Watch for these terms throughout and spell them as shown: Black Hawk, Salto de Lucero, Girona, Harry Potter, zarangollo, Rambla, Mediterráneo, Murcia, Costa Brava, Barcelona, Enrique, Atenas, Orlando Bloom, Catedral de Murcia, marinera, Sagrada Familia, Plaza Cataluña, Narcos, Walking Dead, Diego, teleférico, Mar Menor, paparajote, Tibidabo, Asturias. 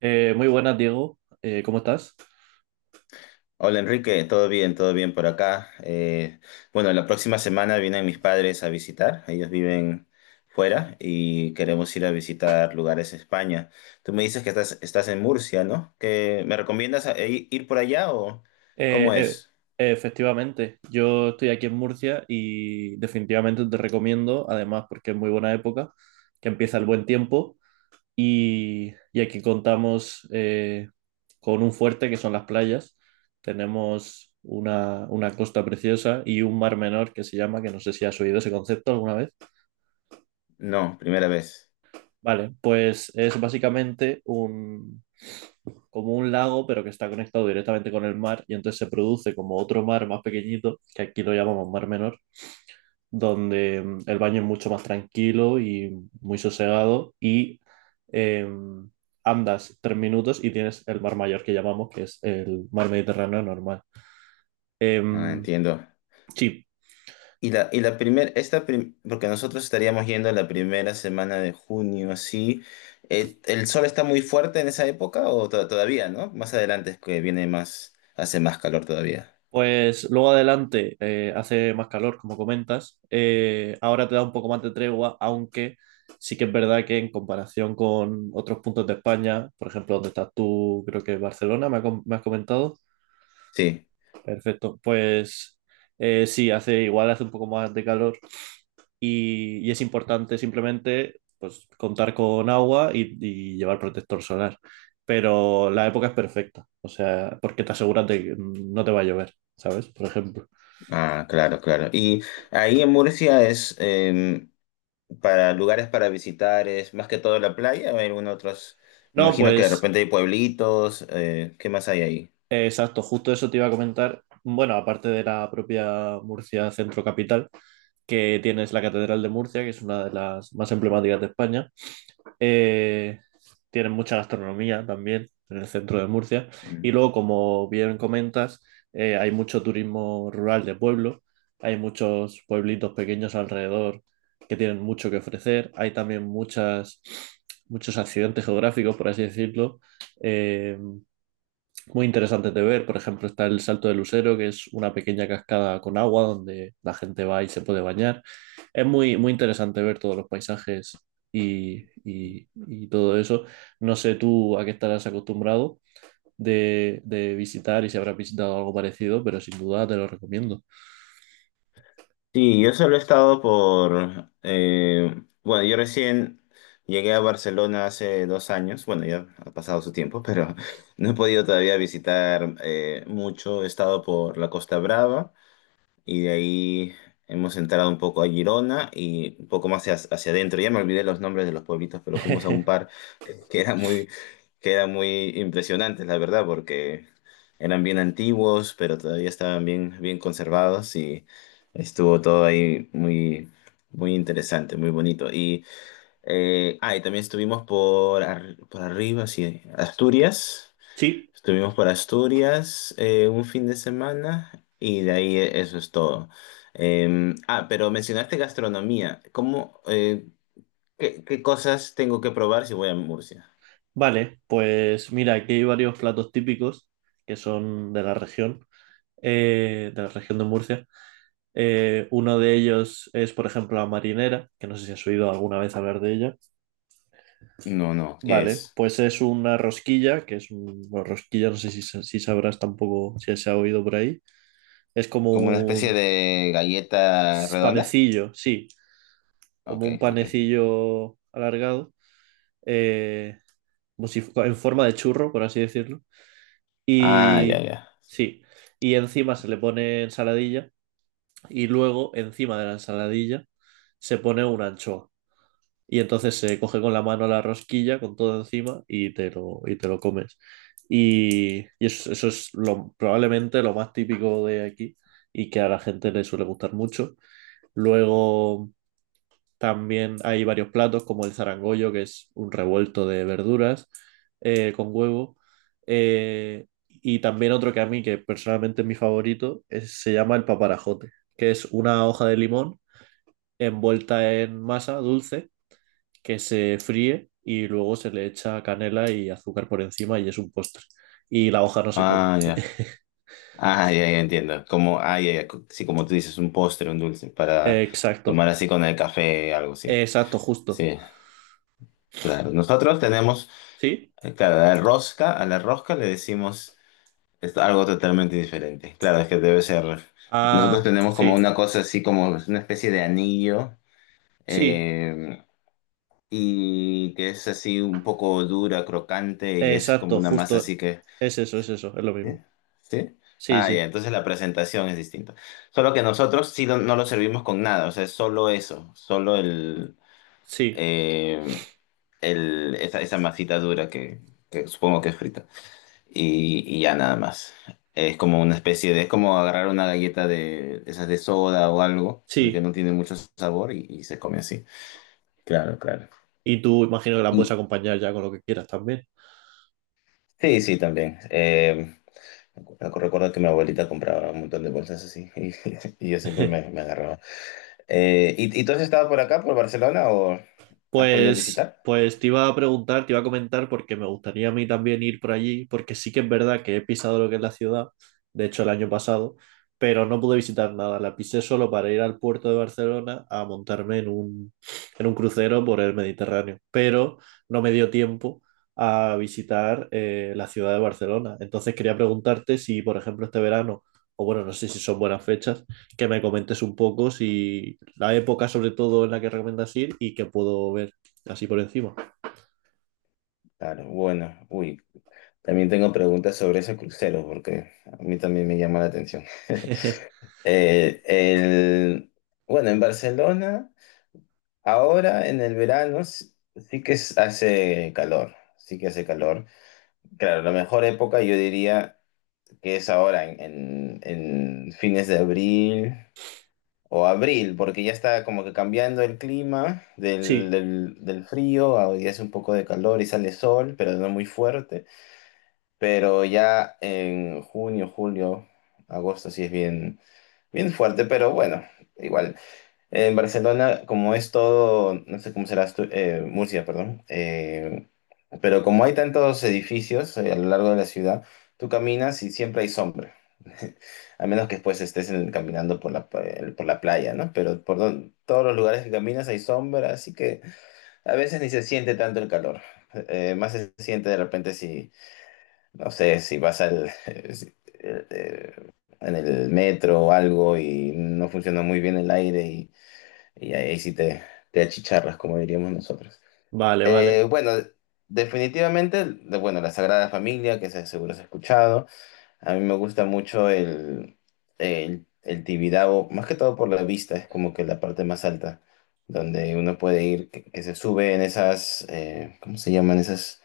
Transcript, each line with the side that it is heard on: right: Muy buenas, Diego. ¿Cómo estás?
left: Hola Enrique, todo bien por acá. Bueno, la próxima semana vienen mis padres a visitar, ellos viven fuera y queremos ir a visitar lugares en España. Tú me dices que estás en Murcia, ¿no? ¿Que me recomiendas ir por allá o cómo
right: Eh,
left: es?
right: Efectivamente, yo estoy aquí en Murcia y definitivamente te recomiendo, además porque es muy buena época, que empieza el buen tiempo y aquí contamos con un fuerte que son las playas. Tenemos una costa preciosa y un mar menor que se llama, que no sé si has oído ese concepto alguna vez.
left: No, primera vez.
right: Vale, pues es básicamente un, como un lago, pero que está conectado directamente con el mar, y entonces se produce como otro mar más pequeñito, que aquí lo llamamos mar menor, donde el baño es mucho más tranquilo y muy sosegado, y eh, andas 3 minutos y tienes el mar mayor que llamamos, que es el mar Mediterráneo normal. Eh,
left: Ah, entiendo.
right: sí.
left: Y la primera, esta prim- Porque nosotros estaríamos yendo la primera semana de junio, así. ¿El sol está muy fuerte en esa época o todavía, no? Más adelante es que viene más, hace más calor todavía.
right: Pues luego adelante hace más calor, como comentas. Ahora te da un poco más de tregua, aunque sí que es verdad que en comparación con otros puntos de España, por ejemplo, donde estás tú, creo que es Barcelona, me has comentado.
left: Sí,
right: Perfecto. Pues sí, hace igual, hace un poco más de calor y es importante simplemente pues, contar con agua y llevar protector solar. Pero la época es perfecta, o sea, porque te aseguras de que no te va a llover, ¿sabes? Por ejemplo.
left: ah, claro, claro. Y ahí en Murcia es para lugares para visitar, es más que todo la playa, o hay algún otros, me
right: No,
left: imagino que de
right: pues
left: repente hay pueblitos, ¿qué más hay ahí?
right: exacto, justo eso te iba a comentar. Bueno, aparte de la propia Murcia Centro Capital, que tienes la Catedral de Murcia, que es una de las más emblemáticas de España, eh, tienen mucha gastronomía también en el centro de Murcia. Y
left: Mm.
right: luego, como bien comentas, hay mucho turismo rural de pueblo, hay muchos pueblitos pequeños alrededor que tienen mucho que ofrecer, hay también muchas, muchos accidentes geográficos, por así decirlo. em, Muy interesantes de ver. Por ejemplo, está el Salto de Lucero, que es una pequeña cascada con agua donde la gente va y se puede bañar. Es muy interesante ver todos los paisajes y todo eso. No sé tú a qué estarás acostumbrado de visitar y si habrás visitado algo parecido, pero sin duda te lo recomiendo.
left: Sí, yo solo he estado por, bueno, yo recién llegué a Barcelona hace 2 años, bueno, ya ha pasado su tiempo, pero no he podido todavía visitar mucho. He estado por la Costa Brava y de ahí hemos entrado un poco a Girona y un poco más hacia adentro. Ya me olvidé los nombres de los pueblitos, pero fuimos a un par que era muy, que era muy impresionante, la verdad, porque eran bien antiguos, pero todavía estaban bien, bien conservados y estuvo todo ahí muy, muy interesante, muy bonito. Y también estuvimos por arriba, sí, Asturias.
right: Sí,
left: Estuvimos por Asturias un fin de semana y de ahí eso es todo. Pero mencionaste gastronomía. ¿Cómo, qué cosas tengo que probar si voy a Murcia?
right: vale. Pues mira, aquí hay varios platos típicos que son de la región, de la región de Murcia. Uno de ellos es, por ejemplo, la marinera, que no sé si has oído alguna vez hablar de ella.
left: No, no, ¿qué
right: Vale,
left: es?
right: pues es una rosquilla, que es un, bueno, rosquilla, no sé si, si sabrás tampoco si se ha oído por ahí. Es como
left: ¿Como una especie
right: un
left: de galleta redonda?
right: panecillo, sí,
left: Ok,
right: como un
left: ok.
right: panecillo alargado, eh, como si fu- en forma de churro, por así decirlo.
left: Ah, ya,
right: Y
left: ya.
right: sí, y encima se le pone ensaladilla y luego encima de la ensaladilla se pone una anchoa. Y entonces se coge con la mano la rosquilla con todo encima y te lo comes. Y eso, eso es lo, probablemente lo más típico de aquí y que a la gente le suele gustar mucho. Luego también hay varios platos como el zarangollo, que es un revuelto de verduras con huevo. Y también otro que a mí, que personalmente es mi favorito, se llama el paparajote, que es una hoja de limón envuelta en masa dulce que se fríe y luego se le echa canela y azúcar por encima y es un postre. Y la hoja no se come.
left: Ah, ya. Ah, ya, ya entiendo. Como, ah, ya, ya. Sí, como tú dices, un postre, un dulce para
right: Exacto,
left: tomar así con el café, algo así.
right: exacto, justo.
left: Sí, claro. Nosotros tenemos,
right: ¿Sí?
left: claro, la rosca, a la rosca le decimos es algo totalmente diferente. Claro, es que debe ser. Nosotros
right: Ah,
left: tenemos como
right: sí,
left: una cosa así, como una especie de anillo.
right: sí,
left: Eh, y que es así un poco dura, crocante y es como
right: exacto,
left: una masa
right: justo.
left: así que...
right: Es eso, es eso, es lo
left: ¿Sí?
right: mismo.
left: ¿Sí?
right: Sí,
left: Ah, ya,
right: sí,
left: entonces la presentación es distinta. Solo que nosotros no lo servimos con nada, o sea, es solo eso, solo
right: sí,
left: eh, esa, esa masita dura que supongo que es frita. Y ya nada más. Es como una especie de, es como agarrar una galleta de esas de soda o algo, que
right: sí.
left: no tiene mucho sabor y se come así. Claro, claro.
right: Y tú imagino que la puedes acompañar ya con lo que quieras también.
left: Sí, sí, también. Recuerdo que mi abuelita compraba un montón de bolsas así y yo siempre me, me agarraba. ¿Y, y tú has estado por acá, por Barcelona, o has podido visitar?
right: Pues te iba a preguntar, te iba a comentar porque me gustaría a mí también ir por allí, porque sí que es verdad que he pisado lo que es la ciudad, de hecho el año pasado, pero no pude visitar nada, la pisé solo para ir al puerto de Barcelona a montarme en un crucero por el Mediterráneo, pero no me dio tiempo a visitar la ciudad de Barcelona. Entonces quería preguntarte si, por ejemplo, este verano, o bueno, no sé si son buenas fechas, que me comentes un poco si la época sobre todo en la que recomiendas ir y que puedo ver así por encima.
left: Claro, bueno, uy, también tengo preguntas sobre ese crucero porque a mí también me llama la atención. Eh, el, bueno, en Barcelona, ahora en el verano sí que hace calor, sí que hace calor. Claro, la mejor época yo diría que es ahora en fines de abril o abril, porque ya está como que cambiando el clima
right: Sí,
left: del frío, y hace un poco de calor y sale sol, pero no muy fuerte, pero ya en junio, julio, agosto sí es bien, bien fuerte, pero bueno, igual en Barcelona, como es todo, no sé cómo será Murcia, perdón, pero como hay tantos edificios a lo largo de la ciudad, tú caminas y siempre hay sombra, a menos que después caminando por por la playa, ¿no? Pero todos los lugares que caminas hay sombra, así que a veces ni se siente tanto el calor. Más se siente de repente si, no sé, si vas al, si- eh, eh, en el metro o algo y no funciona muy bien el aire y ahí, ahí sí te achicharras, como diríamos nosotros.
right: vale, vale.
left: Bueno, definitivamente, bueno, la Sagrada Familia, que seguro has escuchado. A mí me gusta mucho el Tibidabo, más que todo por la vista, es como que la parte más alta, donde uno puede ir, que se sube en esas, ¿cómo se llaman esas?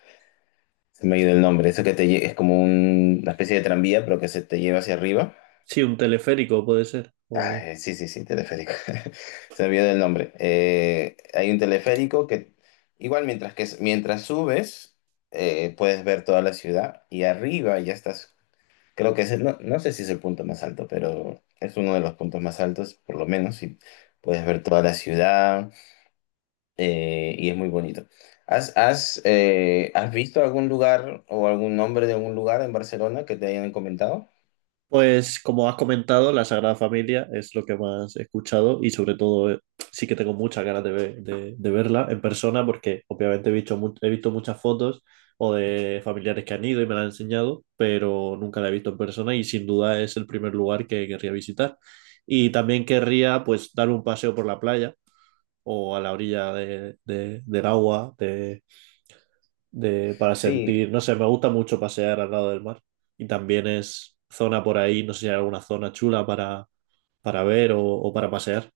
left: Se me ha ido el nombre, eso que es como una especie de tranvía, pero que se te lleva hacia arriba.
right: Sí, un teleférico puede ser.
left: Ah,
right: O...
left: sí, sí, sí, teleférico. Se olvidó el nombre. Hay un teleférico que igual mientras que mientras subes puedes ver toda la ciudad y arriba ya estás. Creo que no, no sé si es el punto más alto, pero es uno de los puntos más altos, por lo menos, y puedes ver toda la ciudad y es muy bonito. Has visto algún lugar o algún nombre de algún lugar en Barcelona que te hayan comentado?
right: Pues como has comentado, la Sagrada Familia es lo que más he escuchado y sobre todo sí que tengo muchas ganas de, de verla en persona porque obviamente he visto, he visto muchas fotos o de familiares que han ido y me la han enseñado, pero nunca la he visto en persona y sin duda es el primer lugar que querría visitar. Y también querría pues dar un paseo por la playa o a la orilla del agua, de, para
left: Sí,
right: sentir, no sé, me gusta mucho pasear al lado del mar y también es zona por ahí, no sé si hay alguna zona chula para ver o para pasear.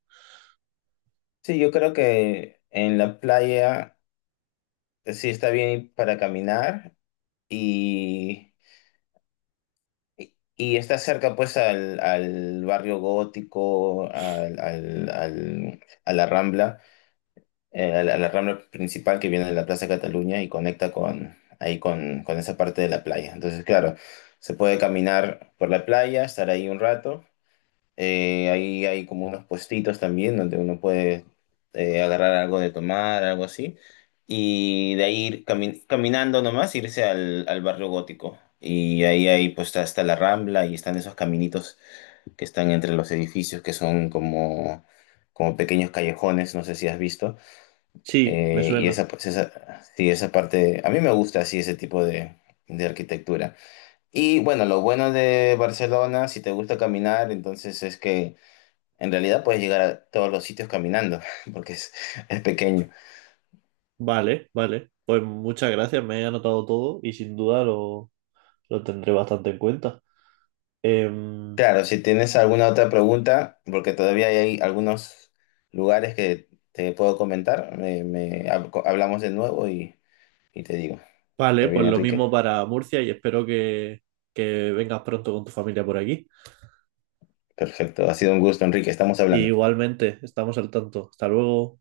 left: sí, yo creo que en la playa. Sí está bien para caminar y, y está cerca pues al barrio gótico, a la Rambla, a la Rambla principal que viene de la Plaza Cataluña y conecta con, ahí con esa parte de la playa. Entonces, claro, se puede caminar por la playa, estar ahí un rato ahí hay como unos puestitos también donde uno puede agarrar algo de tomar, algo así. Y de ahí ir caminando nomás, irse al barrio gótico. Y ahí hay, pues está, está la Rambla y están esos caminitos que están entre los edificios que son como, como pequeños callejones, no sé si has visto.
right: Sí, me
left: Y
right: suena.
left: esa, pues, esa, sí, esa parte, a mí me gusta así ese tipo de arquitectura. Y bueno, lo bueno de Barcelona, si te gusta caminar, entonces es que en realidad puedes llegar a todos los sitios caminando, porque es pequeño.
right: Vale, vale. Pues muchas gracias, me he anotado todo y sin duda lo tendré bastante en cuenta. Em,
left: Claro, si tienes alguna otra pregunta, porque todavía hay algunos lugares que te puedo comentar, hablamos de nuevo y te digo. ¿Está
right: vale, pues
left: bien,
right: lo
left: Enrique?
right: mismo para Murcia y espero que vengas pronto con tu familia por aquí.
left: Perfecto, ha sido un gusto, Enrique, estamos hablando.
right: Igualmente, estamos al tanto. Hasta luego.